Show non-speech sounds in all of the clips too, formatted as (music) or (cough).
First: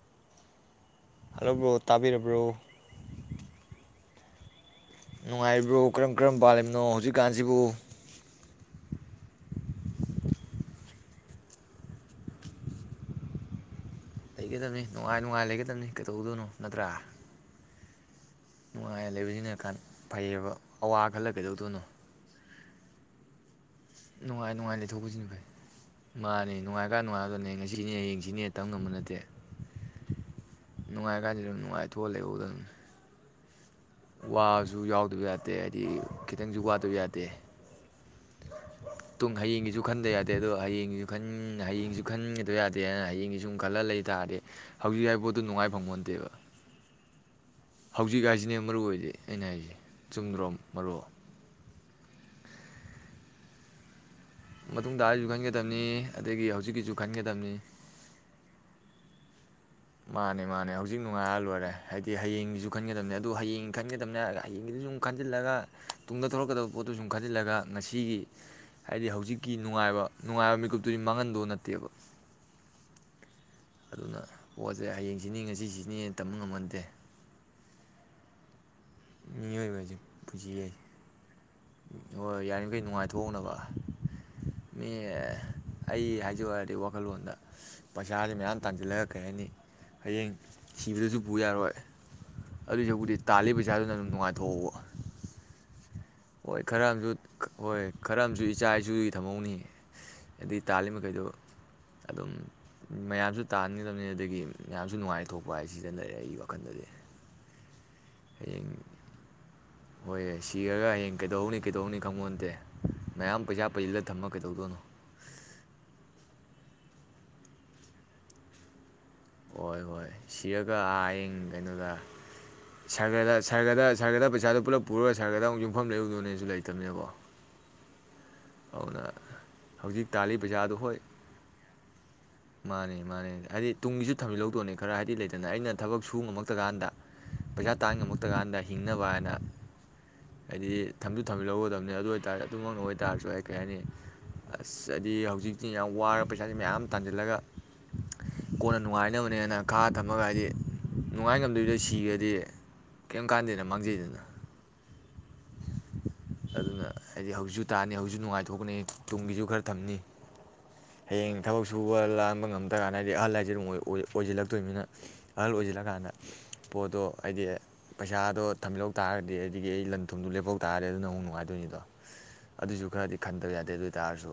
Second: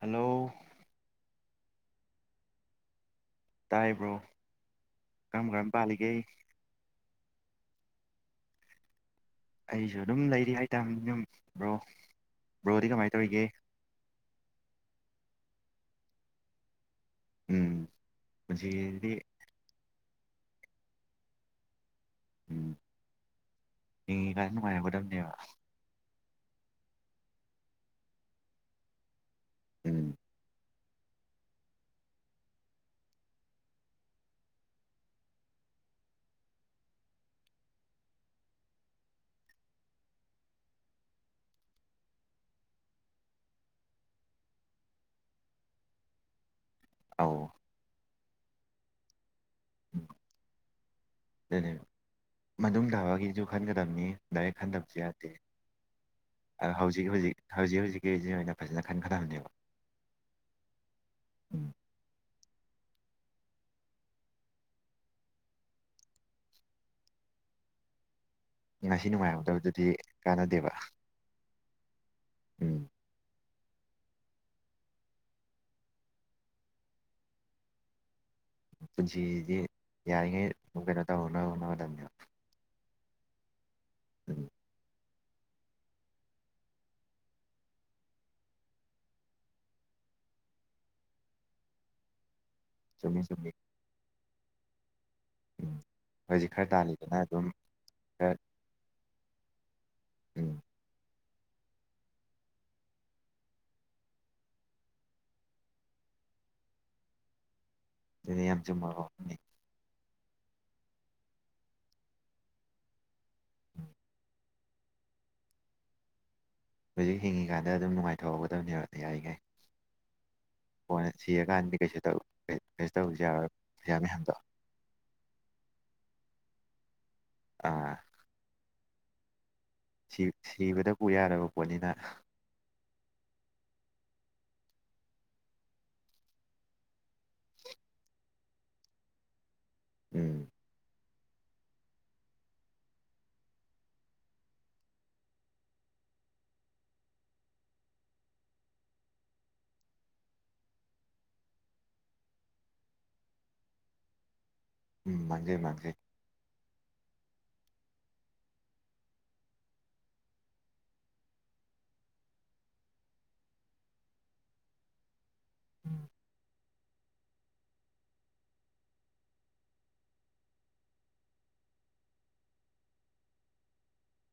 hello ꯍꯜꯂꯕ꯭ꯔꯣ ꯇꯥꯕꯤꯔꯕ꯭ꯔꯣ ꯇꯥꯏꯕ꯭ꯔꯣ ꯅꯨꯡꯉꯥꯏꯔꯤꯕ꯭ꯔꯣ ꯀꯔꯝ ꯀꯔꯝ ꯄꯥꯜꯂꯤꯕꯅꯣ ꯍꯧꯖꯤꯛꯀꯥꯟꯁꯤꯕꯨ ꯑꯩꯁꯨ ꯑꯗꯨꯝ ꯂꯩꯔꯤ ꯍꯥꯏꯇꯥꯕꯅꯤ ꯑꯗꯨꯝ ꯕ꯭ꯔꯣ ꯕ꯭ꯔꯣꯗꯤ ꯀꯃꯥꯏ ꯇꯧꯔꯤꯒꯦ ꯂꯩꯒꯗꯕꯅꯤ ꯅꯨꯡꯉꯥꯏ ꯅꯨꯡꯉꯥꯏ ꯂꯩꯒꯗꯕꯅꯤ ꯀꯩꯗꯧꯗꯣꯏꯅꯣ ꯅꯠꯇ꯭ꯔꯥ ꯎꯝ ꯄꯨꯟꯁꯤꯁꯤꯗꯤ ꯅꯨꯡꯉꯥꯏꯅ ꯂꯩꯕꯖꯤꯅꯀꯟ ꯐꯩꯌꯦꯕ ꯑꯋꯥ ꯈꯜꯂ ꯀꯩꯗꯧꯗꯣꯏꯅꯣ ꯍꯤꯡꯉꯤꯉꯥꯏ ꯅꯨꯡꯉꯥꯏ ꯍꯧꯒꯗꯧꯅꯦꯕ ꯃꯥꯅꯦ ꯅꯨꯡꯉꯥꯏꯀꯥꯟ ꯅꯨꯡꯉꯥꯏꯒꯗꯧꯅꯦ ꯉꯁꯤꯅꯦ ꯍꯌꯦꯡꯁꯤꯅꯦ ꯇꯝ ꯉꯝꯕ ꯅꯠꯇꯦ ꯎꯝ ꯅꯨꯡꯉꯥꯏ ꯀꯥꯟꯖꯤꯗ ꯅꯨꯡꯉꯥꯏꯊꯣꯛꯑ ꯂꯩꯎꯒꯗꯝꯅꯤ ꯋꯥꯕꯁꯨ ꯌꯥꯎꯗꯕ ꯌꯥꯗꯦ ꯍꯥꯏꯗꯤ ꯈꯤꯇꯪꯖꯨ ꯋꯥꯗꯕ ꯌꯥꯗꯦ ꯇꯨꯡ ꯍꯌꯦꯡꯒꯤꯁꯨ ꯈꯟꯗꯕ ꯌꯥꯗꯦ ꯑꯗꯨꯒ ꯍꯌꯦꯡꯒꯤꯁꯨ ꯈꯟ ꯍꯌꯦꯡꯁꯨ ꯈꯟꯒꯗꯕ ꯌꯥꯗꯦꯅ ꯍꯌꯦꯡꯒꯤ ꯁꯨꯝ ꯈꯜꯂ ꯂꯩ ꯇꯥꯔꯗꯤ ꯍꯧꯖꯤꯛ ꯍꯥꯏꯕ ꯄꯣꯠꯇꯣ ꯅꯨꯡꯉꯥꯏ ꯐꯪꯕꯣꯟꯇꯦꯕ ꯑꯣ ꯍꯧꯖꯤꯛ ꯍꯥꯏꯁꯤꯅꯦ ꯃꯔꯨ ꯑꯣꯏꯗꯤ ꯑꯩꯅ ꯍꯥꯏꯁꯦ ꯆꯨꯝꯗ꯭ꯔꯣꯝ ꯃꯔꯨꯞ ꯃꯇꯨꯡ ꯇꯥꯕꯒꯤꯁꯨ ꯈꯟꯒꯗꯝꯅꯤꯍꯦ ꯗꯥꯏꯔꯦꯛ ꯃꯇꯨꯡ ꯈꯟꯗꯕꯁꯨ ꯇꯥꯕꯩꯁꯨ ꯌꯥꯗꯦ ꯈꯟꯒꯗꯕꯅꯤ ꯑꯗꯒꯤ ꯑꯣ ꯍꯧꯖꯤꯛꯀꯤꯁꯨ ꯍꯧꯖꯤꯛ ꯍꯧꯖꯤꯛ ꯈꯟꯒꯗꯕꯅꯤ ꯍꯧꯖꯤꯛ ꯍꯧꯖꯤꯛꯀꯤꯖꯤ ꯑꯣꯏꯅ ꯐꯖꯅ ꯈꯟꯈꯗꯝꯅꯦꯕ ꯃꯥꯅꯦ ꯃꯥꯅꯦ ꯍꯧꯖꯤꯛ ꯅꯨꯡꯉꯥꯏꯔ ꯂꯣꯏꯔꯦ ꯍꯥꯏꯗꯤ ꯍꯌꯦꯡꯒꯤꯁꯨ ꯈꯟꯒꯗꯕꯅꯦ ꯑꯗꯨꯣ ꯍꯌꯦꯡ ꯈꯟꯒꯗꯕꯅꯦ ꯍꯥꯏꯔꯒ ꯍꯌꯦꯡꯒꯤꯗꯨ ꯁꯨꯝ ꯈꯟꯖꯤꯜꯂꯒ ꯇꯨꯡꯗ ꯊꯣꯂꯛꯀꯗꯕ ꯄꯣꯠꯇꯨ ꯁꯨꯝ ꯈꯟꯖꯤꯜꯂꯒ ꯉꯁꯤꯒꯤ ꯉꯁꯤ ꯍꯥꯏꯗꯤ ꯍꯧꯖꯤꯛꯀꯤ ꯅꯨꯡꯉꯥꯏꯍꯧꯗꯕꯗꯨꯗꯤ ꯅꯨꯡꯉꯥꯏꯕ ꯅꯨꯡꯉꯥꯏꯕ ꯀꯥꯟꯅꯗꯦꯕ ꯃꯤꯀꯨꯞꯇꯨꯗꯤ ꯃꯥꯡꯍꯟꯗꯧ ꯅꯠꯇꯦꯕ ꯎꯝ ꯑꯗꯨꯅ ꯄꯣꯠꯁꯦ ꯍꯌꯦꯡ ꯁꯤꯅꯤ ꯉꯁꯤ ꯁꯤꯅꯤ ꯇꯝꯕ ꯉꯝꯕ ꯅꯠꯇꯦ ꯄꯨꯟꯁꯤꯗꯤ ꯌꯥꯔꯤꯉꯩ ꯑꯗꯨꯝ ꯀꯩꯅꯣ ꯇꯧꯍꯧꯅꯕ ꯍꯣꯠꯅꯕ ꯑꯣ ꯌꯥꯏ ꯑꯩꯈꯣꯏ ꯅꯨꯡꯉꯥꯏꯊꯣꯛꯍꯧꯅꯕ ꯎꯝ ꯑꯦ ꯑꯩ ꯍꯥꯏꯖꯧ ꯍꯥꯏꯔꯗꯤ ꯋꯥꯈꯜꯂꯣꯟꯗ ꯄꯩꯁꯥꯁꯦ ꯃꯌꯥꯝ ꯇꯥꯟꯁꯤꯜꯂꯒ ꯀꯩ ꯍꯥꯏꯅꯤ ꯍꯌꯦꯡ ꯁꯤꯕꯗꯁꯨ ꯄꯨ ꯌꯥꯔꯣꯏ ꯑꯗꯨꯏꯁꯔꯨꯛꯄꯨꯗꯤ ꯆꯨꯝꯃꯤ ꯇꯥꯜꯂꯤ ꯆꯨꯝꯃꯤ ꯄꯩꯥꯁꯥꯗꯨꯅ ꯑꯗꯨꯝ ꯅꯨꯡꯉꯥꯏ ꯇꯧꯋꯥ ꯎꯝ ꯍꯧꯖꯤꯛ ꯍꯣꯏ ꯈꯔ ꯑꯝꯖꯨ ꯇꯥꯜꯂꯤꯗꯅ ꯑꯗꯨꯝ ꯍꯣꯏ ꯈꯔ ꯑꯝꯖꯨ ꯏꯆꯥ ꯏꯁꯨꯒꯤ ꯊꯝꯍꯧꯅꯤ ꯎꯝ ꯑꯗꯨꯏ ꯇꯥꯜꯂꯤ ꯃꯈꯩꯗꯣ ꯑꯗꯨꯝ ꯃꯌꯥꯝꯁꯨ ꯇꯥꯟꯒꯗꯕꯅꯦ ꯑꯗꯒꯤ ꯃꯌꯥꯝꯁꯨ ꯅꯨꯡꯉꯥꯏ ꯊꯣꯛꯄ ꯍꯥꯏ ꯁꯤꯗ ꯂꯩꯔꯦ ꯑꯩꯒꯤ ꯋꯥꯈꯜꯗꯗꯤ ꯑꯗꯨꯗꯤ ꯌꯥꯝ ꯍꯌꯦꯡ ꯆꯨꯝꯕ ꯋꯥꯐꯝꯅꯤ ꯍꯣꯏ ꯁꯤꯔꯒ ꯍꯌꯦꯡ ꯀꯩꯗꯧꯅꯤ ꯀꯩꯗꯧꯅꯤ ꯈꯪꯄꯣꯟꯇꯦ ꯃꯌꯥꯝ ꯄꯩꯁꯥ ꯄꯩꯖꯤꯜꯂ ꯊꯝꯃ ꯀꯩ ꯇꯧꯗꯣꯏꯅꯣ ꯍꯧꯖꯤꯛ ꯍꯤꯡꯉꯤꯀꯥꯟꯗ ꯑꯗꯨꯝ ꯅꯨꯡꯉꯥꯏꯊꯣꯛꯍꯧꯒꯗꯕꯅꯦꯕ ꯌꯥꯔꯤꯉꯩ ꯍꯣꯏ ꯍꯣꯏ ꯁꯤꯔꯒ ꯑꯥꯌꯦꯡ ꯁꯤꯔꯀꯥꯟꯗꯗꯤ ꯀꯩꯅꯣꯗ ꯀꯩꯁꯨ ꯇꯧ ꯀꯩꯁꯨ ꯇꯧꯕꯁꯨ ꯁꯥꯔꯒꯗ ꯌꯥꯔꯣꯏ ꯁꯥꯔꯒꯗ ꯄꯩꯁꯥ ꯁꯥꯔꯒꯗ ꯃꯌꯥꯝꯗꯣ ꯄꯩꯁꯥꯗꯨ ꯄꯨꯜꯂꯞ ꯄꯨꯔꯒ ꯁꯥꯔꯒꯗ ꯑꯃꯨꯛ ꯌꯨꯝꯐꯝ ꯂꯩꯔꯨꯗꯣꯅꯦꯁꯨ ꯂꯩ ꯇꯨꯝꯅꯤꯡꯉꯕꯣ ꯑꯥ (unintelligible) ꯍꯧꯖꯤꯛ ꯁꯤ ꯇꯥꯜꯂꯤ ꯄꯩꯁꯥꯗꯨꯣ ꯁꯤꯕꯗ ꯍꯣꯏ ꯄꯨ ꯌꯥꯔꯕ ꯄꯣꯠꯅꯤꯅ ꯃꯥꯅꯦ ꯃꯥꯅꯦ ꯍꯥꯏꯗꯤ ꯇꯨꯡꯒꯤꯁꯨ ꯊꯝꯖꯤꯜꯍꯧꯗꯣꯅꯦ ꯈꯔ ꯍꯥꯏꯗꯤ ꯂꯩꯗꯅ ꯑꯩꯅ ꯊꯕꯛ ꯁꯨꯕ ꯉꯝꯃꯛꯇꯀꯥꯟꯗ ꯄꯩꯁꯥ ꯇꯥꯟ ꯉꯝꯃꯛꯇꯀꯥꯟꯗ ꯍꯤꯡꯅꯕ ꯑꯅ ꯎꯝ ꯍꯥꯏꯗꯤ ꯊꯝꯁꯨ ꯊꯝꯖꯟꯍꯧꯒꯗꯕꯅꯤ ꯑꯗꯨ ꯑꯣꯏꯇꯥꯔꯦ ꯑꯗꯨꯃꯛꯅ ꯑꯣꯏꯇꯥꯔꯦ ꯁ꯭ꯋꯥꯢ ꯀꯩ ꯍꯥꯏꯅꯤ ꯑꯁ ꯍꯥꯏꯗꯤ ꯍꯧꯖꯤꯛꯇꯤ ꯌꯥꯝ ꯋꯥꯔꯕ ꯄꯩꯁꯥꯥꯁꯦ ꯃꯌꯥꯝ ꯇꯥꯟꯖꯤꯜꯂꯒ ꯀꯣꯟꯅ ꯅꯨꯡꯉꯥꯏꯅꯕꯅꯦꯅ ꯈꯥꯛꯑ ꯊꯝꯃꯒ ꯍꯥꯏꯗꯤ ꯅꯨꯡꯉꯥꯏ ꯉꯝꯗꯕꯤꯗ ꯁꯤꯈ꯭ꯔꯗꯤ ꯀꯩꯝ ꯀꯥꯟꯗꯦꯅ ꯃꯥꯡꯖꯩꯗꯅ ꯎꯝ ꯃꯥꯡꯖꯩ ꯃꯥꯡꯖꯩ ꯑꯗꯨꯅ ꯍꯥꯏꯗꯤ ꯍꯧꯖꯤꯛꯁꯨ ꯇꯥꯟꯅꯤ ꯍꯧꯖꯤꯛ ꯅꯨꯡꯉꯥꯏꯊꯣꯛꯀꯅꯤ ꯇꯨꯡꯒꯤꯁꯨ ꯈꯔ ꯊꯝꯅꯤ ꯍꯌꯦꯡ ꯊꯕꯛ ꯁꯨꯕ ꯂꯥꯟꯕ ꯉꯝꯗ꯭ꯔ ꯀꯥꯟꯗ ꯍꯥꯏꯗꯤ ꯑꯍꯜ ꯑꯁꯦ ꯑꯗꯨꯝ ꯑꯣꯏ ꯑꯣꯏꯖꯜꯂꯛꯇꯣꯏꯃꯤꯅ ꯑꯍꯜ ꯑꯣꯏꯖꯜꯂꯀꯥꯟꯗ ꯄꯣꯠꯇꯣ ꯍꯥꯏꯗꯤ ꯄꯩꯁꯥꯗꯣ ꯊꯝꯖꯤꯜꯍꯧ ꯇꯥꯔꯒꯗꯤ ꯍꯥꯏꯗꯤ ꯑꯩꯒꯤ ꯑꯩ ꯂꯟ ꯊꯨꯝꯗꯣ ꯂꯦꯞꯍꯧ ꯇꯥꯔꯗꯤ ꯑꯗꯨꯅ ꯑꯃꯨꯛ ꯅꯨꯡꯉꯥꯏꯗꯣꯏꯅꯤꯗꯣ ꯑꯗꯨꯁꯨ ꯈꯔꯗꯤ ꯈꯟꯗ ꯌꯥꯗꯦ ꯑꯗꯨ ꯑꯣꯏ ꯇꯔꯁꯨ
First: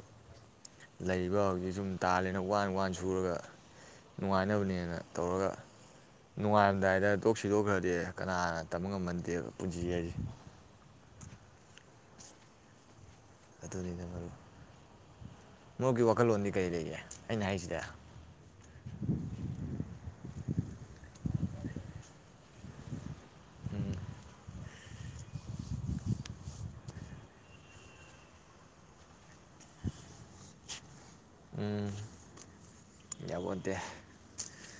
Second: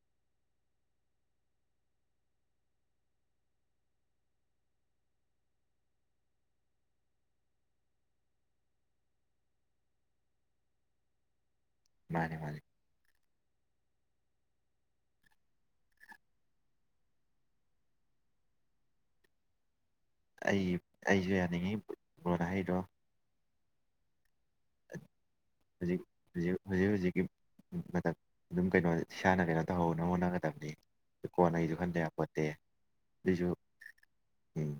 ꯂꯩꯔꯤꯕ ꯍꯧꯖꯤꯛ ꯁꯨꯝ ꯇꯥꯜꯂꯦꯅ ꯋꯥꯅ ꯋꯥꯅ ꯁꯨꯔꯒ ꯅꯨꯡꯉꯥꯏꯅꯕꯅꯦꯅ ꯇꯧꯔꯒ ꯅꯨꯡꯉꯥꯏꯔꯝꯗꯥꯏꯗ ꯇꯣꯛ ꯁꯤꯗꯣꯛꯈ꯭ꯔꯗꯤ ꯀꯅꯥꯅ ꯇꯝꯕ ꯉꯝꯕ ꯅꯠꯇꯦꯕ ꯄꯨꯟꯁꯤ ꯍꯥꯏꯁꯦ ꯃꯥꯅꯦ ꯃꯥꯅꯦ ꯑꯗꯨꯅꯤꯅ ꯃꯔꯨꯞ ꯃꯣꯏꯒꯤ ꯋꯥꯈꯜꯂꯣꯟꯗꯤ ꯀꯔꯤ ꯂꯩꯒꯦ ꯑꯩꯅ ꯍꯥꯏꯁꯤꯗ ꯑꯩ ꯑꯩꯁꯨ ꯌꯥꯅꯤꯡꯉꯤ ꯕ꯭ꯔꯣꯅ ꯍꯥꯏꯗꯣ ꯎꯝ ꯍꯧꯖꯤꯛ ꯍꯧꯖꯤꯛ ꯍꯧꯖꯤꯛ ꯍꯧꯖꯤꯛꯀꯤ ꯃꯇꯝ ꯑꯗꯨꯝ ꯀꯩꯅꯣ ꯏꯁꯥꯅ ꯀꯩꯅꯣ ꯇꯧꯍꯧꯅꯕ ꯍꯣꯠꯅꯒꯗꯕꯅꯤ ꯀꯣꯟꯅꯩꯁꯨ ꯎꯝ ꯈꯟꯗ ꯌꯥꯄꯣꯠꯇꯦ ꯑꯗꯨꯏꯁꯨ ꯌꯥꯄꯣꯟꯇꯦ ꯎꯝ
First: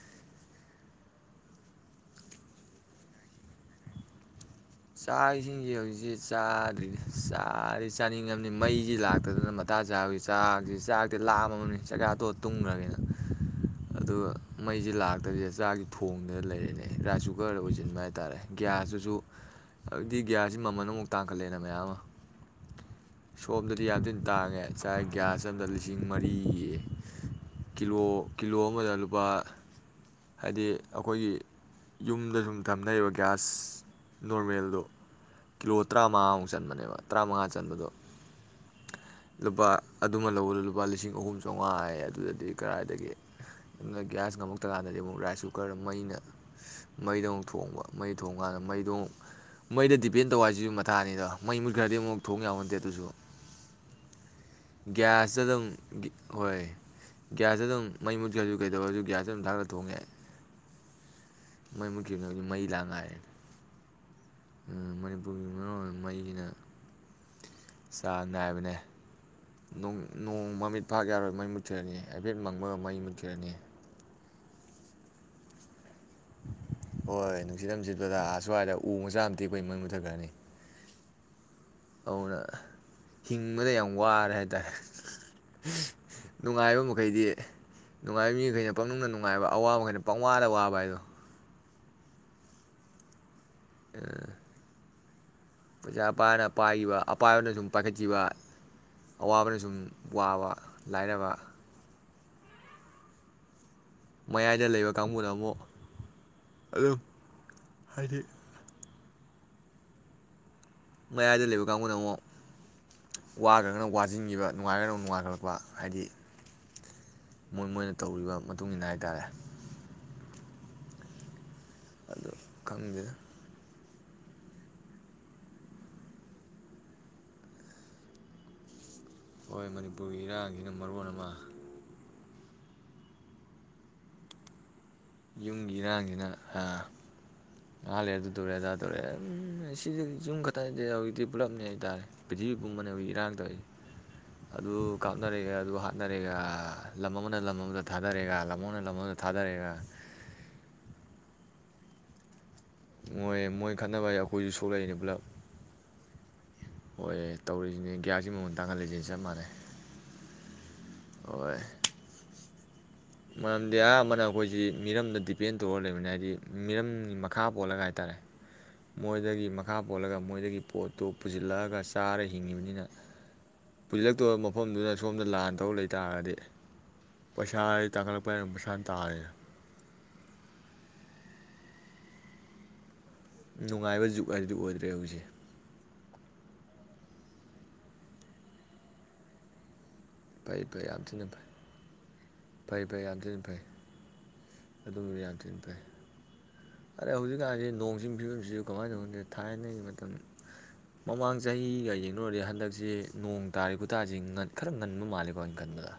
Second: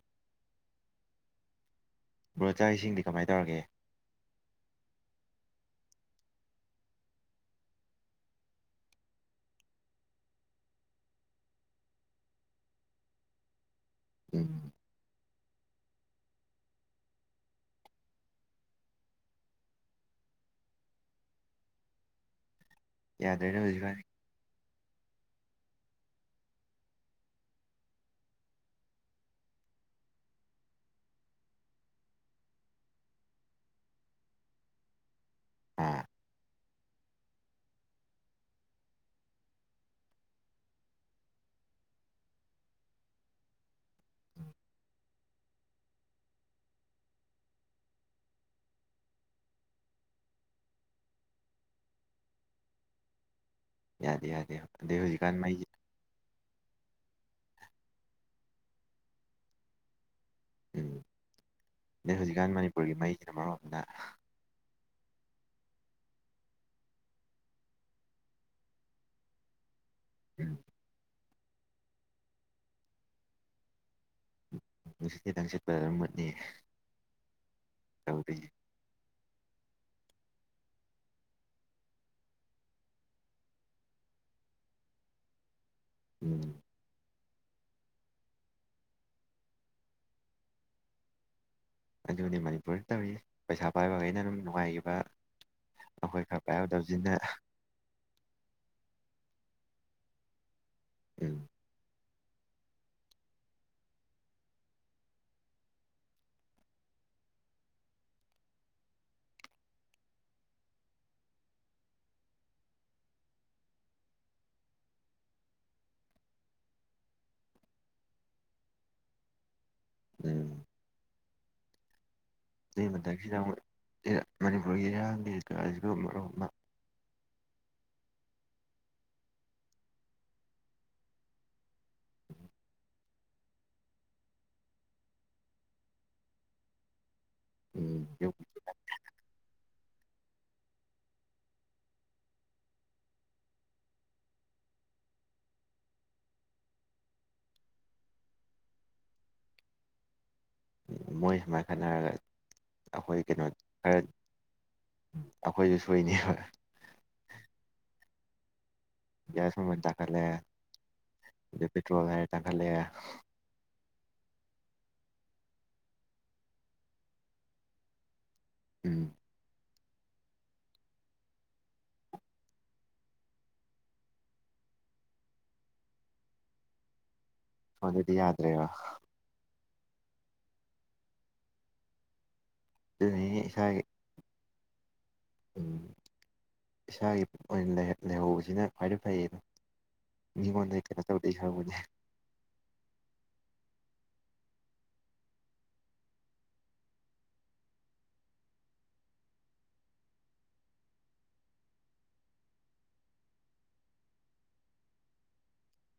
ꯕ꯭ꯔꯣ ꯆꯥꯛ ꯏꯁꯤꯡꯗꯤ ꯀꯃꯥꯏ ꯇꯧꯔꯒꯦ ꯆꯥꯛ ꯏꯁꯤꯡꯁꯦ ꯍꯧꯖꯤꯛꯁꯤ ꯆꯥꯗ꯭ꯔꯤꯗ ꯆꯥꯗꯤ ꯆꯥꯅꯤꯡꯉꯕꯅꯤ ꯃꯩꯁꯤ ꯂꯥꯛꯇꯗꯅ ꯃꯊꯥ ꯁꯥꯕꯒꯤ ꯆꯥꯛꯁꯤ ꯆꯥꯛꯇꯤ ꯂꯥꯝꯃꯝꯅꯤ ꯆꯥꯛꯆꯥ ꯇꯣꯛꯑꯒ ꯇꯨꯡꯒ꯭ꯔꯒꯦꯅ ꯑꯗꯣ ꯎꯝ ꯃꯩꯁꯦ ꯂꯥꯛꯇꯕꯤ (unintelligible) ꯆꯥꯛꯁꯤ ꯊꯣꯡꯗ ꯂꯩꯔꯤꯅꯦ ꯔꯥꯏꯁ ꯀꯨꯛꯀꯔ ꯑꯣꯏꯁꯤꯟꯕ ꯍꯥꯏꯇꯥꯔꯦ ꯒ꯭ꯌꯥꯁꯇꯨꯁꯨ ꯍꯧꯖꯤꯛꯇꯤ ꯒ꯭ꯌꯥꯁꯁꯤ ꯃꯃꯜ ꯑꯃꯨꯛ ꯇꯥꯡꯈꯠꯂꯦꯅ ꯃꯌꯥꯝ ꯑꯃ ꯌꯥꯗ꯭ꯔꯦꯅꯦ ꯁꯣꯝꯗꯗꯤ ꯍꯧꯖꯤꯛꯀꯥꯟ ꯌꯥꯝ ꯊꯤꯅ ꯇꯥꯡꯉꯦ ꯆꯥꯏ ꯒ꯭ꯌꯥꯁ ꯑꯃꯗ ꯂꯤꯁꯤꯡ ꯃꯔꯤ ꯑꯌꯦ ꯀꯤꯂꯣ ꯀꯤꯂꯣ ꯑꯃꯗ ꯂꯨꯄꯥ ꯍꯥꯏꯗꯤ ꯑꯩꯈꯣꯏꯒꯤ ꯌꯨꯝꯗ ꯁꯨꯝ ꯊꯝꯅꯔꯤꯕ ꯒ꯭ꯌꯥꯁ ꯅꯣꯔꯃꯦꯜꯗꯣ ꯀꯤꯂꯣ ꯑꯥ ꯇꯔꯥꯃꯉꯥꯃꯨꯛ ꯆꯟꯕꯅꯤ (unintelligible) ꯇꯔꯥꯃꯉꯥ ꯆꯟꯕꯗꯣ ꯂꯨꯄꯥ ꯑꯗꯨꯃ ꯂꯧꯕꯗ ꯂꯨꯄꯥ ꯂꯤꯁꯤꯡ ꯑꯍꯨꯝ ꯆꯥꯝꯉꯥ ꯍꯥꯏꯌꯦ ꯑꯗꯨꯗꯗꯤ ꯀꯔꯥꯏꯗꯒꯤ (unintelligible) ꯒꯌꯥ꯭ꯁ ꯉꯃꯛꯇꯀꯥꯟꯗꯗꯤ ꯑꯃꯨꯛ ꯔꯥꯏꯁ ꯀꯨꯀꯔ ꯀꯨꯀꯔꯗ ꯃꯩꯅ ꯃꯩꯗꯣ ꯑꯃꯨꯛ ꯊꯣꯡꯕ ꯃꯩ ꯊꯣꯡꯀꯥꯟꯗ ꯃꯩꯗꯣ ꯑꯃꯨꯛ ꯃꯩꯗ ꯗꯤꯄꯦꯟ ꯇꯧꯕ ꯍꯥꯏꯁꯤꯁꯨ ꯃꯊꯥꯅꯤꯗꯣ ꯃꯩ ꯃꯨꯠꯈ꯭ꯔꯗꯤ ꯑꯃꯨꯛ ꯊꯣꯡ ꯌꯥꯄꯣꯟꯇꯦ ꯑꯗꯨꯁꯨ ꯌꯥꯗꯦ ꯌꯥꯗꯦ ꯑꯗꯩ ꯍꯧꯖꯤꯛꯀꯥꯟ ꯒ꯭ꯁꯇ ꯑꯗꯨꯝ ꯃꯩꯁꯦ ꯍꯣꯏ ꯒ꯭ꯌꯥꯁꯇ ꯑꯗꯨꯝ ꯃꯩ ꯃꯨꯠꯈ꯭ꯔꯁꯨ ꯀꯩꯗꯧꯔꯁꯨ ꯒ꯭ꯌꯥꯁꯇ ꯑꯗꯨꯝ ꯊꯥꯒꯒꯠꯂꯒ ꯊꯣꯡ ꯌꯥꯏ ꯎꯝ ꯃꯩ ꯅꯣꯏ ꯃꯨꯠꯈꯤꯕꯅꯕꯨꯗꯤ ꯍꯧꯖꯤꯛꯀꯥꯟ ꯃꯩ ꯃꯅꯤꯄꯨꯔꯒꯤ ꯃꯩꯁꯤꯅ ꯃꯔꯣꯟ ꯑꯃ ꯎꯝ ꯃꯅꯤꯄꯨꯔꯒꯤ ꯃꯔꯨꯑꯣꯏꯕ ꯃꯩꯁꯤꯅ ꯆꯥꯡ ꯅꯥꯏꯕꯅꯦ ꯅꯣꯡ ꯅꯣꯡ ꯎꯝ ꯃꯃꯤꯠ ꯐꯥꯛ ꯌꯥꯔꯣꯏ ꯃꯩ ꯃꯨꯠꯈ꯭ꯔꯅꯤ ꯍꯥꯏꯐꯦꯠ ꯃꯪꯡꯕꯒ ꯃꯩ ꯃꯨꯠꯈ꯭ꯔꯅꯤ ꯅꯨꯡꯁꯤꯇ ꯀꯤꯗꯥꯡ ꯁꯤꯠꯄꯩꯔꯥ ꯃꯨꯗ ꯍꯣꯏ ꯅꯨꯡꯁꯤꯠ ꯑꯃ ꯆꯠꯄꯗ ꯇꯧꯗꯣꯏꯁꯦ ꯑꯁ꯭ꯋꯥꯏꯗ ꯎ ꯃꯆꯥ ꯇꯤ ꯑꯥꯈꯣꯏ ꯃꯩ ꯃꯨꯊꯛꯈꯔꯥꯅꯤ ꯑꯗꯨꯅ ꯍꯤꯡꯕꯗ ꯌꯥꯝ ꯋꯥꯔꯦ ꯍꯥꯏꯇꯥꯔꯦ ꯎꯝ ꯅꯨꯡꯉꯥꯏꯕ ꯃꯈꯩꯗꯤ ꯑꯦ ꯅꯨꯡꯉꯥꯏꯕ ꯃꯤꯈꯩꯅ ꯄꯪꯅꯨꯡꯗ ꯅꯨꯡꯉꯥꯏꯕ ꯑꯋꯥꯕꯈꯩꯅ ꯄꯪꯋꯥꯗ ꯋꯥꯕ ꯍꯥꯏꯗꯣ ꯑꯗꯨꯅꯤ ꯃꯅꯤꯄꯨꯔꯗ ꯇꯧꯔꯤꯁꯤ ꯄꯩꯁꯥ ꯄꯥꯏꯕ ꯃꯩꯅ ꯑꯗꯨꯝ ꯅꯨꯡꯉꯥꯏꯈꯤꯕ ꯑꯩꯈꯣꯏ ꯈꯔ ꯄꯩꯆꯥꯥꯄꯥꯅ ꯄꯥꯏꯒꯤꯕ ꯄꯥꯏꯍꯧꯗꯕꯁꯤꯅ ꯑꯄꯥꯥꯏꯕꯅ ꯁꯨꯝ ꯄꯥꯏꯈꯠꯈꯤꯕ ꯑꯋꯥꯕꯅ ꯁꯨꯝ ꯋꯥꯕ ꯂꯥꯏꯔꯕ ꯎꯝ ꯃꯌꯥꯏꯗ ꯂꯩꯕ ꯀꯥꯡꯕꯨꯅ ꯑꯃꯨꯛ ꯑꯗꯨꯝ ꯍꯥꯏꯗꯤ ꯃꯌꯥꯏꯗ ꯂꯩꯕ ꯀꯥꯡꯕꯨꯅ ꯑꯃꯨꯛ ꯋꯥꯈ꯭ꯔꯒꯅ ꯋꯥꯁꯤꯟꯈꯤꯕ ꯅꯨꯡꯉꯥꯏꯈ꯭ꯔꯒꯅ ꯑꯃꯨꯛ ꯅꯨꯡꯉꯥꯏꯈꯠꯂꯛꯄ ꯍꯥꯏꯗꯤ ꯃꯣꯏ ꯃꯣꯏꯅ ꯇꯧꯔꯤꯕ ꯃꯇꯨꯡ ꯏꯟꯅ ꯍꯥꯏꯇꯥꯔꯦ ꯎꯝ ꯑꯗꯨ ꯑꯗꯨꯏ ꯈꯪꯗꯦꯗ ꯃꯊꯥꯀꯁꯤꯗ ꯑꯃꯨꯛ ꯃꯅꯤꯄꯨꯔꯒꯤ ꯏꯔꯥꯡꯗꯤ (unintelligible) ꯃꯔꯣ ꯑꯃ ꯍꯣꯏ ꯃꯅꯤꯄꯨꯔꯒꯤ ꯏꯔꯥꯡꯁꯤꯅ ꯃꯔꯣꯟ ꯑꯃ ꯌꯨꯝꯒꯤ ꯏꯔꯥꯡꯁꯤꯅ ꯑ ꯉꯥꯏꯍꯛ ꯎꯝ ꯂꯩꯔ ꯑꯗꯨ ꯇꯧꯔꯦ ꯑꯗꯥ ꯇꯧꯔꯦ ꯎꯝ ꯁꯤꯁꯤ ꯌꯨꯝ ꯈꯛꯇ ꯅꯥꯇꯦꯗ ꯍꯧꯖꯤꯛꯇꯤ ꯄꯨꯜꯂꯞꯅꯦ ꯍꯥꯏꯇꯥꯔꯦ ꯄ꯭ꯔꯤꯊꯤꯕꯤ ꯄꯨꯝꯕꯅꯦ ꯍꯧꯖꯤꯛ ꯏꯔꯥꯡ ꯇꯧ ꯑꯗꯨ ꯀꯥꯞꯅꯔꯦꯒ ꯑꯗꯨ ꯍꯥꯠꯅꯔꯦꯒ ꯂꯝ ꯑꯃꯅ ꯂꯝ ꯑꯃꯗ ꯊꯥꯗꯔꯦꯒ ꯂꯝ ꯑꯃꯧꯅ ꯂꯝꯍꯧꯗ ꯊꯥꯗꯔꯦꯒ ꯃꯣꯏ ꯁꯨꯃꯥꯏꯅ ꯈꯠꯅꯔꯒ ꯑꯩꯈꯣꯏ ꯃꯣꯏ ꯀꯩꯅꯣ ꯃꯣꯏ ꯈꯔ ꯈꯠꯅꯕ ꯑꯩꯈꯣꯏꯁꯨ ꯁꯣꯛꯂꯛꯏꯅꯦ ꯄꯨꯂꯞ ꯑꯩꯈꯣꯏꯁꯨ ꯁꯣꯏꯅꯦꯕ ꯍꯣꯏ ꯇꯧꯔꯤꯁꯤꯅꯤ ꯒ꯭ꯌꯥꯁꯀꯤ ꯃꯃꯟ ꯒꯤꯌꯁ ꯃꯃꯥꯟ ꯇꯥꯪꯈꯠꯂꯦ ꯍꯣꯏ ꯄꯦꯇ꯭ꯔꯣꯜ ꯍꯥꯏꯔꯦ ꯇꯥꯪꯈꯠꯂꯦ ꯃꯔꯝꯗꯤ ꯑꯌꯥꯝꯕꯅ ꯑꯩꯈꯣꯏꯁꯤ ꯃꯤꯔꯝꯗ ꯗꯤꯄꯦꯟ ꯇꯧꯔ ꯂꯩꯕꯅꯤ ꯍꯥꯏꯗꯤ ꯃꯤꯔꯝꯒꯤ ꯃꯈꯥ ꯄꯣꯜꯂꯒ ꯍꯥꯏꯇꯥꯔꯦ ꯎꯝ ꯃꯣꯏꯗꯒꯤ ꯃꯤꯈꯥ ꯄꯣꯜꯂꯒ ꯃꯣꯏꯗꯒꯤ ꯄꯣꯠꯇꯨ ꯄꯨꯁꯤꯜꯂꯛꯑꯒ ꯆꯥꯔ ꯍꯤꯡꯉꯤꯕꯅꯤꯅ ꯄꯨꯁꯤꯜꯂꯛꯇꯣꯏꯕ ꯃꯐꯝꯗꯨꯗ ꯁꯣꯝꯗ ꯂꯥꯟ ꯇꯧ ꯂꯩꯇꯥꯥꯔꯒꯗꯤ ꯄꯩꯁꯥ ꯁꯣꯝꯗꯗꯤ ꯇꯥꯡꯒꯠꯂꯛꯄ ꯍꯥꯌꯁꯤ ꯌꯥꯗ꯭ꯔꯦꯕ ꯃꯁꯥꯅ ꯇꯥꯕꯅꯤ ꯑꯗꯨꯅ ꯏꯁꯥꯒꯤ ꯅꯨꯡꯉꯥꯏꯕ ꯖꯨꯛ ꯍꯥꯏ ꯑꯗꯨ ꯑꯣꯏꯗ꯭ꯔꯦ ꯍꯧꯖꯤꯛꯁꯦ ꯎꯝ ꯏꯁꯥꯒꯤ ꯑꯣꯏꯅ ꯂꯩꯍꯧꯕꯁꯤꯅ ꯈ꯭ꯋꯥꯏꯗꯩ ꯐꯩꯌꯦ ꯐꯩ ꯃꯤꯉꯣꯟꯗꯩꯩ ꯐꯩ ꯌꯥꯝ ꯀꯩꯅ ꯊꯤꯅ ꯇꯧꯗꯣꯏ ꯐꯩ ꯁꯔꯨꯛ ꯄꯨꯗꯤ ꯐꯩ ꯐꯩ ꯌꯥꯝꯊꯤꯟ ꯐꯩ ꯑꯗꯨꯝꯕ ꯌꯥꯝꯊꯤꯅ ꯐꯩ ꯑꯗꯩ ꯍꯧꯖꯤꯛꯀꯥꯟꯁꯤ ꯅꯣꯡ ꯆꯤꯡꯒꯤ ꯐꯤꯕꯝꯁꯤꯁꯨ ꯀꯃꯥꯏꯅ ꯇꯧꯗꯦ ꯊꯥꯏꯅꯒꯤ ꯃꯇꯝ ꯃꯃꯥꯡ ꯆꯍꯤꯒ ꯌꯦꯡꯅꯨꯔꯗꯤ ꯍꯟꯗꯛꯁꯤ ꯅꯣꯡ ꯇꯥꯔꯤ ꯈꯨꯨꯇꯥꯁꯤ ꯈꯔ ꯉꯟꯕ ꯃꯥꯜꯂꯦꯀꯣ ꯑꯩꯅ ꯈꯟꯕꯗ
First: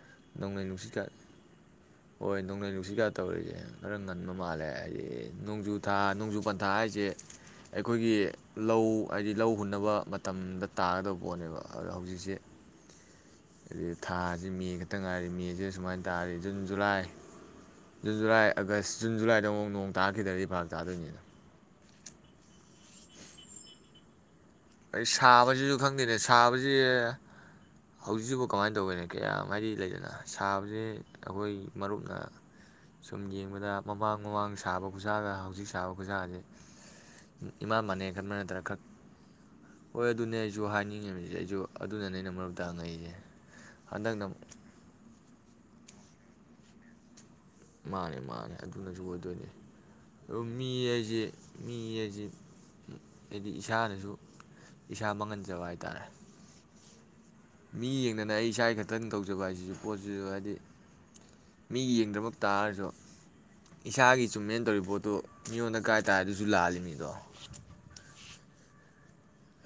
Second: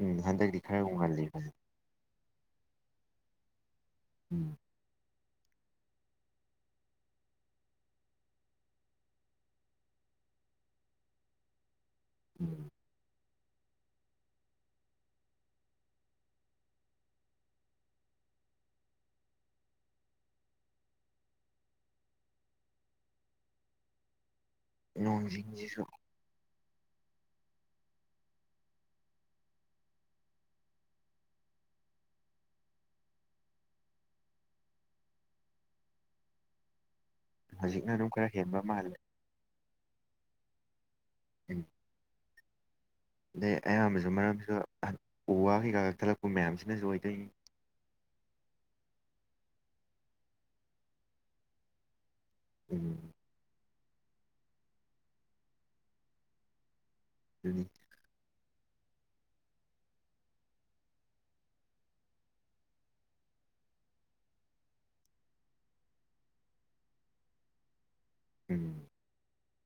ꯎꯝ ꯍꯟꯗꯛꯇꯤ ꯅꯣꯡꯂꯩ ꯈꯔ ꯅꯨꯡꯁꯤꯠꯀꯥ ꯉꯜꯂꯤ ꯍꯣꯏ ꯅꯣꯡꯂꯩ ꯅꯨꯡꯁꯤꯠꯀꯥ ꯇꯧꯔꯤꯁꯦ ꯈꯔ ꯉꯟꯕ ꯎꯝ ꯃꯥꯜꯂꯦ ꯍꯥꯏꯦ ꯍꯥꯏꯗꯤ ꯅꯣꯡꯖꯨ ꯊꯥ ꯅꯣꯡꯖꯨ ꯄꯟꯊꯥ ꯍꯥꯏꯁꯦ ꯑꯩꯈꯣꯏꯒꯤ ꯂꯧ ꯍꯥꯏꯗꯤ ꯂꯧ ꯍꯨꯟꯅꯕ ꯃꯇꯝꯗ ꯇꯥꯒꯗꯕ ꯄꯣꯠꯅꯦꯕ ꯑ ꯍꯧꯖꯤꯛꯁꯦ ꯎꯝ ꯑꯩ ꯊꯥꯁꯤ ꯃꯦ ꯈꯛꯇ ꯉꯥꯏꯔꯤ ꯃꯦꯁꯤꯗ ꯁꯨꯃꯥꯏꯅ ꯇꯥꯔꯗꯤ June July June July August June ꯖꯨꯂꯥꯏꯗ ꯑꯃꯨꯛ ꯅꯣꯡ ꯇꯥꯈꯤꯗꯕꯗꯤ ꯚꯥꯥꯛ ꯆꯥꯗꯣꯏꯅꯤꯅ ꯑꯩ ꯅꯣꯡ ꯁꯥꯕꯁꯤꯁꯨ ꯁꯤꯡꯁꯤꯁꯨ ꯈꯪꯗꯦꯅꯦ ꯁꯥꯕꯁꯤ ꯍꯧꯖꯤꯛꯁꯤꯕꯨ ꯀꯃꯥꯏꯅ ꯇꯧꯒꯅꯦ ꯀꯌꯥ ꯍꯥꯏꯗꯤ ꯂꯩꯗꯅ ꯁꯥꯕꯁꯦ ꯑꯩꯈꯣꯏ ꯃꯔꯨꯞꯅ ꯁꯨꯝ ꯌꯦꯡꯕꯗ ꯃꯃꯥꯡ ꯃꯃꯥꯡ ꯁꯥꯕ ꯈꯨꯠꯁꯥꯒ ꯍꯧꯖꯤꯛ ꯁꯥꯕ ꯈꯨꯠꯁꯥꯁꯦ ꯏꯃꯥꯟ ꯍꯧꯖꯤꯛꯅ ꯑꯗꯨꯝ ꯃꯥꯟꯅꯩ ꯈꯔ ꯈꯟꯕ ꯍꯦꯟꯕ ꯅꯠꯇ꯭ꯔ ꯈꯛ ꯃꯥꯍꯜꯂꯦ ꯍꯣꯏ ꯑꯗꯨꯅꯦ ꯖꯨꯍꯥꯅꯤ ꯉꯤꯁꯦ ꯑꯩꯁꯨ ꯑꯗꯨꯅꯅꯦ ꯑꯩꯅ ꯃꯔꯨꯞꯇꯉꯛꯏꯁꯦ ꯑꯗꯩ ꯑꯌꯥꯝꯕꯁꯨ ꯍꯟꯗꯛꯅ ꯑꯃ ꯃꯔꯝꯁꯨ ꯎ ꯋꯥ ꯀꯩꯀꯥ ꯀ ꯊꯠꯂꯛꯄ ꯃꯌꯥꯝꯁꯤꯅꯁꯨ ꯑꯣꯏꯗꯣꯏꯏꯅꯤ ꯃꯥꯅꯦ ꯃꯥꯅꯦ ꯑꯗꯨꯅꯁꯨ ꯑꯣꯏꯗꯣꯏꯅꯦ ꯑꯗꯨ ꯃꯤ ꯍꯥꯏꯁꯤ ꯃꯤ ꯍꯥꯏꯁꯤ ꯎꯝ ꯏꯁꯥꯅꯁꯨ ꯏꯁꯥ ꯃꯥꯡꯍꯟꯖꯕ ꯍꯥꯏꯇꯥꯔꯦ ꯑꯗꯨꯅꯤ ꯃꯤ ꯌꯦꯡꯗꯅ ꯑꯩ ꯏꯁꯥ ꯈꯛꯇꯪ ꯇꯧꯖꯕ ꯍꯥꯏꯁꯤꯁꯨ ꯄꯣꯠꯁꯤꯁꯨ ꯍꯥꯏꯗꯤ ꯃꯤ ꯌꯦꯡꯗꯕ ꯇꯥꯔꯁꯨ ꯏꯁꯥꯒꯤ ꯆꯨꯝꯃꯦꯦꯟ ꯇꯧꯔꯤꯕ ꯄꯣꯠꯇꯨ ꯃꯤꯉꯣꯟꯗ ꯀꯥꯏꯇꯥꯥꯔ ꯑꯗꯨꯁꯨ ꯂꯥꯜꯂꯤ ꯃꯤꯗꯣ ꯎꯝ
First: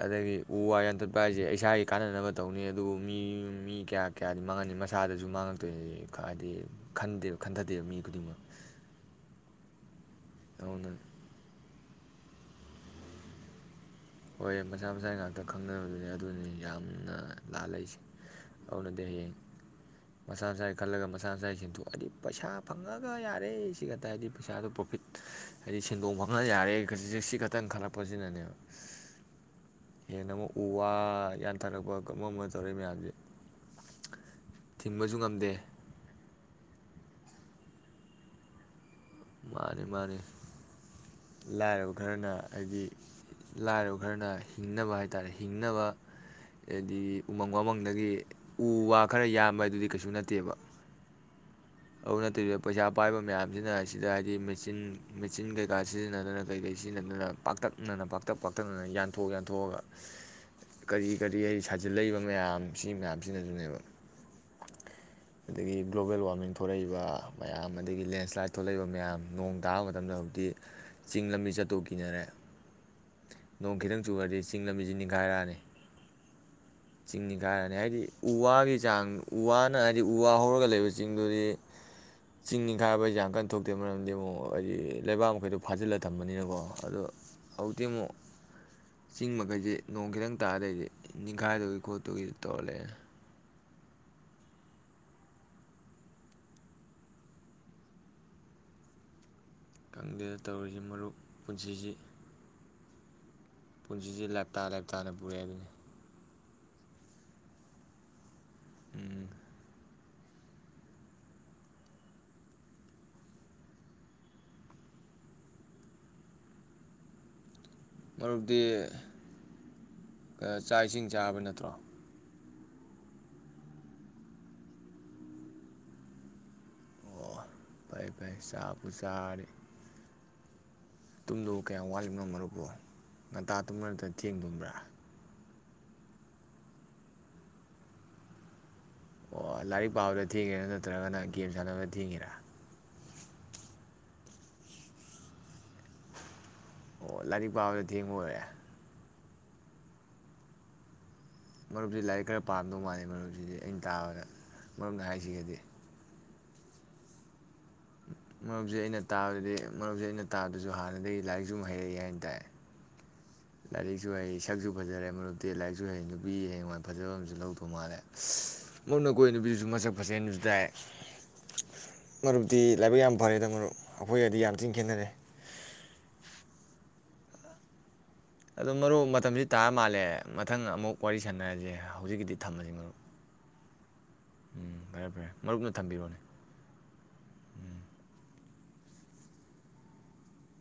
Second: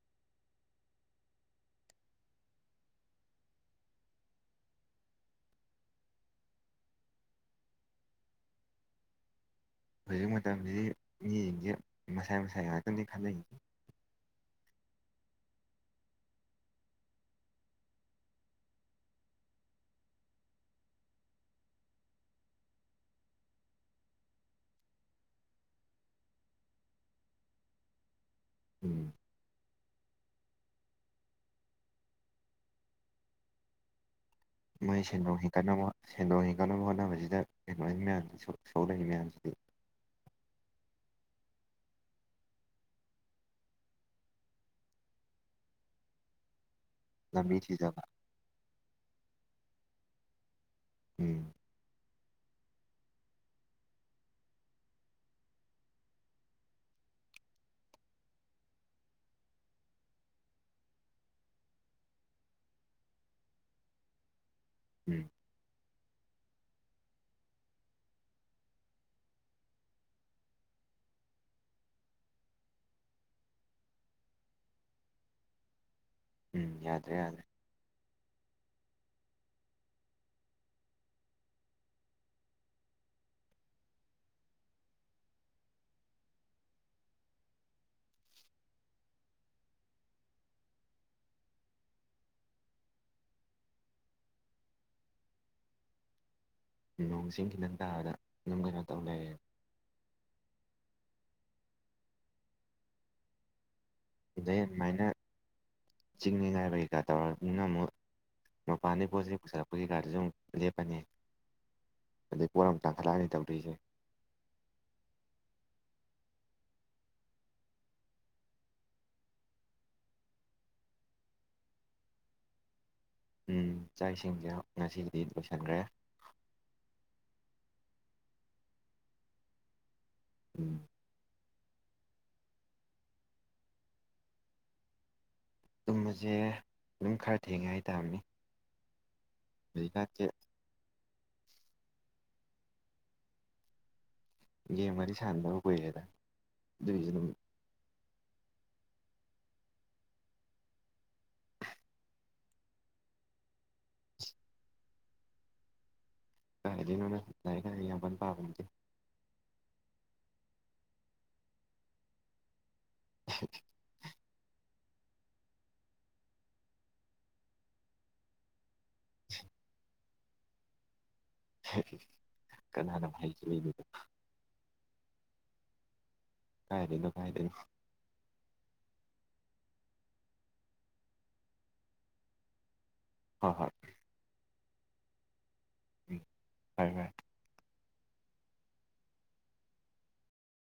ꯑꯗꯒꯤ ꯎ ꯋꯥ ꯌꯥꯟꯊꯠꯄ ꯍꯥꯏꯁꯦ ꯏꯁꯥꯒꯤ ꯀꯥꯟꯅꯅꯕ ꯇꯧꯅꯤ ꯑꯗꯨꯕꯨ ꯃꯤ ꯃꯤ ꯀꯌꯥ ꯀꯌꯥꯗꯤ ꯃꯥꯡꯍꯟꯅꯤ ꯃꯁꯥꯗꯁꯨ ꯃꯥꯡꯉꯛꯇꯣꯏꯅ ꯍꯥꯏꯗꯤꯗꯦ ꯈꯟꯊꯗꯦꯕ ꯃꯤ ꯈꯨꯗꯤꯡꯃꯛ ꯍꯧꯖꯤꯛ ꯃꯇꯝꯁꯤ ꯑꯗꯨꯅ ꯃꯤ ꯌꯦꯡꯁꯤꯦ ꯃꯁꯥꯏ ꯃꯁꯥꯏ ꯉꯥꯛꯇꯅꯤ ꯈꯟꯅꯩ ꯍꯣꯏ ꯃꯆꯥ ꯃꯆꯥꯥꯒꯤ ꯉꯥꯛꯇ ꯈꯪꯅꯕꯗꯨꯅꯦ ꯑꯗꯨꯅꯤ ꯌꯥꯝꯅ ꯂꯥꯜꯂꯛꯏꯁꯦ ꯑꯗꯨꯅꯗꯤ ꯍꯌꯦꯡ ꯃꯆꯥ ꯃꯆꯥꯥꯒꯤ ꯈꯜꯂꯒ ꯃꯆꯥ ꯃꯆꯥꯥꯏ ꯁꯦꯟꯊꯣꯛ ꯍꯥꯏꯗꯤ ꯄꯩꯁꯥ ꯐꯪꯉꯒ ꯌꯥꯔꯦ ꯁꯤ ꯈꯛꯇ ꯍꯥꯏꯗꯤ ꯄꯩꯁꯥꯗꯣ ꯄ꯭ꯔꯣꯐꯤꯠ ꯍꯥꯏꯗꯤ ꯁꯦꯟꯗꯣꯡ ꯐꯪꯉ ꯌꯥꯔꯦ ꯁꯤ ꯈꯛꯇꯪ ꯈꯜꯂꯛꯄꯁꯤꯅꯅꯦꯕ ꯍꯅ ꯎꯝ ꯑꯃꯣ ꯎ ꯋꯥ ꯌꯥꯟꯊꯔꯛꯄ ꯑꯃ ꯑꯃ ꯇꯧꯔꯛꯏ ꯃꯌꯥꯝꯁꯦ ꯃꯥꯏ ꯊꯤꯡꯕꯁꯨ ꯁꯦꯟꯗꯣꯡ ꯉꯝꯗꯦ ꯍꯦꯟꯒꯠꯅꯕ ꯁꯦꯟꯗꯣꯡ ꯍꯤꯡꯒꯠꯅꯕ ꯍꯣꯠꯅ ꯁꯥꯟꯠꯅꯕꯁꯤꯗ ꯀꯩꯅꯣ ꯑꯅꯤ ꯃꯌꯥꯝꯁꯤꯁꯨ ꯃꯥꯔꯤ ꯃꯥꯔꯤ ꯂꯥꯏꯔꯕ ꯈꯔꯅ ꯍꯥꯏꯗꯤ ꯂꯥꯏꯔꯕ ꯈꯔꯅ ꯍꯤꯡꯅꯕ ꯍꯥꯏ ꯇꯥꯔꯦ ꯍꯤꯡꯅꯕ ꯑꯗꯤ ꯎꯃꯪ ꯂꯝꯕꯤ ꯊꯤꯖꯕ ꯋꯥꯃꯪꯗꯒꯤ ꯎ ꯋꯥ ꯈꯔ ꯌꯥꯝꯕ ꯑꯗꯨꯗꯤ ꯀꯩꯁꯨ ꯅꯠꯇꯦꯕ ꯎꯝ ꯑꯗꯨ ꯅꯠꯇꯕꯤꯗ ꯄꯩꯁꯥ ꯄꯥꯏꯕ ꯃꯌꯥꯝꯁꯤꯅ ꯁꯤꯗ ꯍꯥꯏꯗꯤ ꯃꯦꯆꯤꯟ ꯃꯦꯆꯤꯟ ꯀꯩꯀꯥ ꯁꯤꯖꯤꯟꯅꯗꯅ ꯀꯩ ꯀꯩ ꯁꯤꯖꯤꯟꯅꯗꯅ ꯄꯥꯛꯇꯛꯅꯅ ꯄꯥꯛꯇꯛ ꯄꯥꯛꯇꯛꯅꯅ ꯌꯥꯟꯊꯣꯛ ꯌꯥꯟꯊꯣꯛꯑꯒ ꯀꯔꯤ ꯀꯔꯤ ꯍꯥꯏ ꯁꯥꯖꯤꯜꯂꯛꯏꯕ ꯃꯌꯥꯝ ꯁꯤ ꯃꯌꯥꯝꯁꯤꯅꯁꯨꯅꯦꯕ ꯎꯝ ꯑꯗꯒꯤ ꯒ꯭ꯂꯣꯕꯦꯜ ꯋꯥꯔꯃꯤ ꯊꯂꯛꯏꯕ ꯃꯌꯥꯝ ꯑꯗꯒꯤ ꯂꯦꯟꯁ꯭ꯂꯥꯏꯠ ꯊꯣꯛꯂꯛꯏꯕ ꯃꯌꯥꯝ ꯅꯣꯡ ꯇꯥꯕ ꯃꯇꯝꯗ ꯍꯧꯖꯤꯛꯇꯤ ꯆꯤꯡ ꯂꯝꯕꯤ ꯆꯠꯇꯣꯛ ꯀꯤꯅꯔꯦ ꯅꯣꯡ ꯈꯤꯇꯪ ꯆꯨꯔꯗꯤ ꯆꯤꯡ ꯂꯝꯕꯤꯁꯤ ꯅꯤꯡꯈꯥꯏꯔꯛꯑꯅꯤ ꯎꯝ ꯌꯥꯗ꯭ꯔꯦ ꯆꯤꯡꯅꯤ ꯌꯥꯗ꯭ꯔꯦ ꯀꯥꯏꯔꯅꯤ ꯍꯥꯏꯗꯤ ꯎ ꯋꯥꯒꯤ ꯆꯥꯡ ꯋꯥꯅ ꯍꯥꯏꯗꯤ ꯎ ꯋꯥ ꯍꯧꯔꯒ ꯂꯩꯕ ꯆꯤꯡꯗꯨꯗꯤ ꯆꯤꯡ ꯅꯤꯡꯈꯥꯏꯕ ꯍꯥꯏꯁꯦ ꯌꯥꯝ ꯀꯟ ꯊꯣꯛꯇꯦ ꯃꯔꯝꯗꯤ ꯑꯃꯨꯛ ꯍꯥꯏꯗꯤ ꯂꯩꯕꯥꯛ ꯃꯈꯩꯗꯣ ꯐꯥꯖꯤꯜꯂ ꯊꯝꯕꯅꯤꯅꯀꯣ ꯑꯗꯣ ꯍꯧꯖꯤꯛꯇꯤ ꯑꯃꯨꯛ ꯆꯤꯡ ꯃꯈꯩꯁꯤꯦ ꯅꯣꯡ ꯈꯤꯇꯪ ꯇꯥꯔꯗꯗꯤ ꯅꯤꯡꯈꯥꯏꯗꯒꯤ ꯈꯣꯠꯇꯒꯤ ꯇꯧꯔꯂꯦ ꯅꯣꯡ ꯆꯤꯡ ꯈꯤꯗꯪ ꯇꯥꯕꯗ ꯑꯗꯨꯝ ꯀꯩꯅꯣ ꯇꯧ ꯂꯩꯔꯦ ꯈꯪꯗꯦꯗ ꯇꯧꯔꯤꯁꯤ ꯃꯔꯨꯞ ꯄꯨꯟꯁꯤꯁꯤ ꯄꯨꯟꯁꯤꯁꯦ ꯂꯥꯏꯞꯇꯥ ꯂꯥꯏꯞꯇꯥꯅ ꯄꯨꯔꯦ ꯍꯥꯏꯗꯨꯅꯤ ꯆꯤꯡꯅꯤꯉꯥꯏ ꯂꯩꯀꯥ ꯇꯧꯔꯗꯤꯅ ꯑꯃꯨꯛ ꯃꯄꯥꯟꯗꯩ ꯎꯝ ꯄꯣꯠ-ꯆꯩ ꯄꯨꯁꯤꯜꯂꯛꯄꯁꯤ ꯄꯥꯗꯁꯨ ꯑꯃꯨꯛ ꯂꯦꯞꯄꯅꯤ ꯑꯗꯩ ꯄꯣꯠ ꯑꯃꯨꯛ ꯇꯥꯡꯈꯠꯂꯛꯑꯅꯤ ꯇꯧꯗꯣꯏꯁꯦ ꯃꯔꯨꯞꯇꯤ ꯆꯥꯛ ꯏꯁꯤꯡ ꯆꯥꯔꯕ ꯅꯠꯇ꯭ꯔꯣ ꯎꯝ ꯆꯥꯛꯁꯤꯡꯁꯦ ꯉꯁꯤꯗꯤ ꯂꯣꯏꯁꯤꯟꯒ꯭ꯔꯦ ꯄꯥꯏ ꯄꯥꯏ ꯆꯥꯛꯄꯨ ꯆꯥꯔꯤ ꯎꯨꯝ ꯇꯨꯝꯗꯣ ꯀꯌꯥꯝ ꯋꯥꯠꯂꯤꯕꯅꯣ ꯃꯔꯨꯞꯄꯣ ꯉꯟꯇꯥ ꯇꯨꯝꯕ꯭ꯔ ꯅꯠꯇ꯭ꯔꯒ ꯊꯦꯡ ꯇꯨꯝꯕ꯭ꯔꯥ ꯇꯨꯝꯕꯁꯦ ꯑꯗꯨꯝ ꯈꯔ ꯊꯦꯡꯉꯦ ꯍꯥꯏꯇꯥꯥꯕꯅꯤ ꯑꯣ ꯂꯥꯏꯔꯤꯛ ꯍꯧꯖꯤꯛꯀꯥꯟꯁꯦ ꯄꯥꯕꯗ ꯊꯤꯉꯤꯔꯥ ꯅꯠꯇ ꯇ꯭ꯔꯒꯅ ꯒꯦꯝ ꯁꯥꯟꯅꯕꯗ ꯊꯦꯡꯉꯤꯔꯥ ꯒꯦꯝꯒꯥꯖꯤ ꯁꯥꯟꯅꯗꯕ ꯀꯨꯏꯔꯦꯗꯥ ꯑꯣ ꯂꯥꯏꯔꯤꯛ ꯄꯥꯕ ꯇꯦꯡꯑꯣꯏꯔꯦ ꯃꯔꯨꯞꯁꯤ ꯂꯥꯏꯔꯤꯛ ꯈꯔ ꯄꯥꯝꯔꯝꯗꯧ ꯃꯥꯜꯂꯤ ꯃꯔꯨꯞꯁꯤꯗꯤ ꯑꯩꯅ ꯇꯥꯕꯗ ꯃꯔꯨꯞꯅ ꯍꯥꯏꯁꯤꯒꯗꯤ ꯀꯥꯏꯗꯩꯅꯣꯗ ꯃꯔꯨꯞꯁꯦ ꯑꯩꯅ ꯇꯥꯕꯗꯗꯤ ꯃꯔꯨꯞꯁꯦ ꯑꯩꯅ ꯇꯥꯕꯁꯨ ꯍꯥꯟꯅꯗꯒꯤ ꯂꯥꯏꯔꯤꯛꯁꯨ ꯍꯩꯔꯛꯏ ꯍꯥꯏꯅ ꯇꯥꯏ ꯂꯔꯤꯁꯨ ꯍꯩꯏ ꯁ ꯁꯛꯁꯨ ꯐꯖꯔꯦ ꯃꯔꯨꯞꯇꯤ ꯂꯥꯏꯔꯤꯛꯁꯨ ꯍꯩ ꯅꯨꯄꯤ ꯍꯌꯦꯡꯋꯥꯏ ꯐꯖꯕ ꯑꯃꯁꯨ ꯂꯧꯗꯧ ꯃꯥꯜꯂꯦ ꯔꯨꯝꯅ ꯀꯣꯏ ꯅꯨꯄꯤꯁꯤꯁꯨ ꯃꯁ ꯐꯖꯩ ꯍꯥꯏꯅꯁꯨ ꯇꯥꯏ ꯃꯔꯨꯞꯇꯤ ꯂꯥꯏꯕꯛ ꯌꯥꯝ ꯀꯅꯥꯅꯕꯨ ꯐꯔꯦꯗ ꯃꯔꯨꯞ ꯍꯩꯖꯤꯜꯂꯤꯅꯣꯗ ꯑꯩꯈꯣꯏꯒꯗꯤ ꯌꯥꯝꯦ ꯊꯤꯟ ꯈꯦꯠꯅꯔꯦ ꯀꯥꯏꯗꯩꯅꯣ ꯀꯥꯏꯗꯩꯅꯣ ꯑꯗꯣ ꯃꯔꯨꯞ ꯃꯇꯝꯁꯤ ꯇꯥꯔ ꯃꯥꯜꯂꯦ ꯃꯊꯪ ꯑꯃꯨꯛ ꯋꯥꯔꯤ ꯁꯥꯟꯅꯔꯁꯦ ꯍꯧꯖꯤꯛꯀꯤꯗꯤ ꯊꯝꯃꯁꯤ ꯃꯔꯨ ꯍꯣꯏ-ꯍꯣꯏ ꯎꯨꯝ ꯐꯔꯦ ꯐꯔꯦ ꯃꯔꯨꯞꯅ ꯊꯝꯕꯤꯔꯣꯅꯦ ꯐꯔꯦ ꯐꯔꯦ ꯎꯨꯝ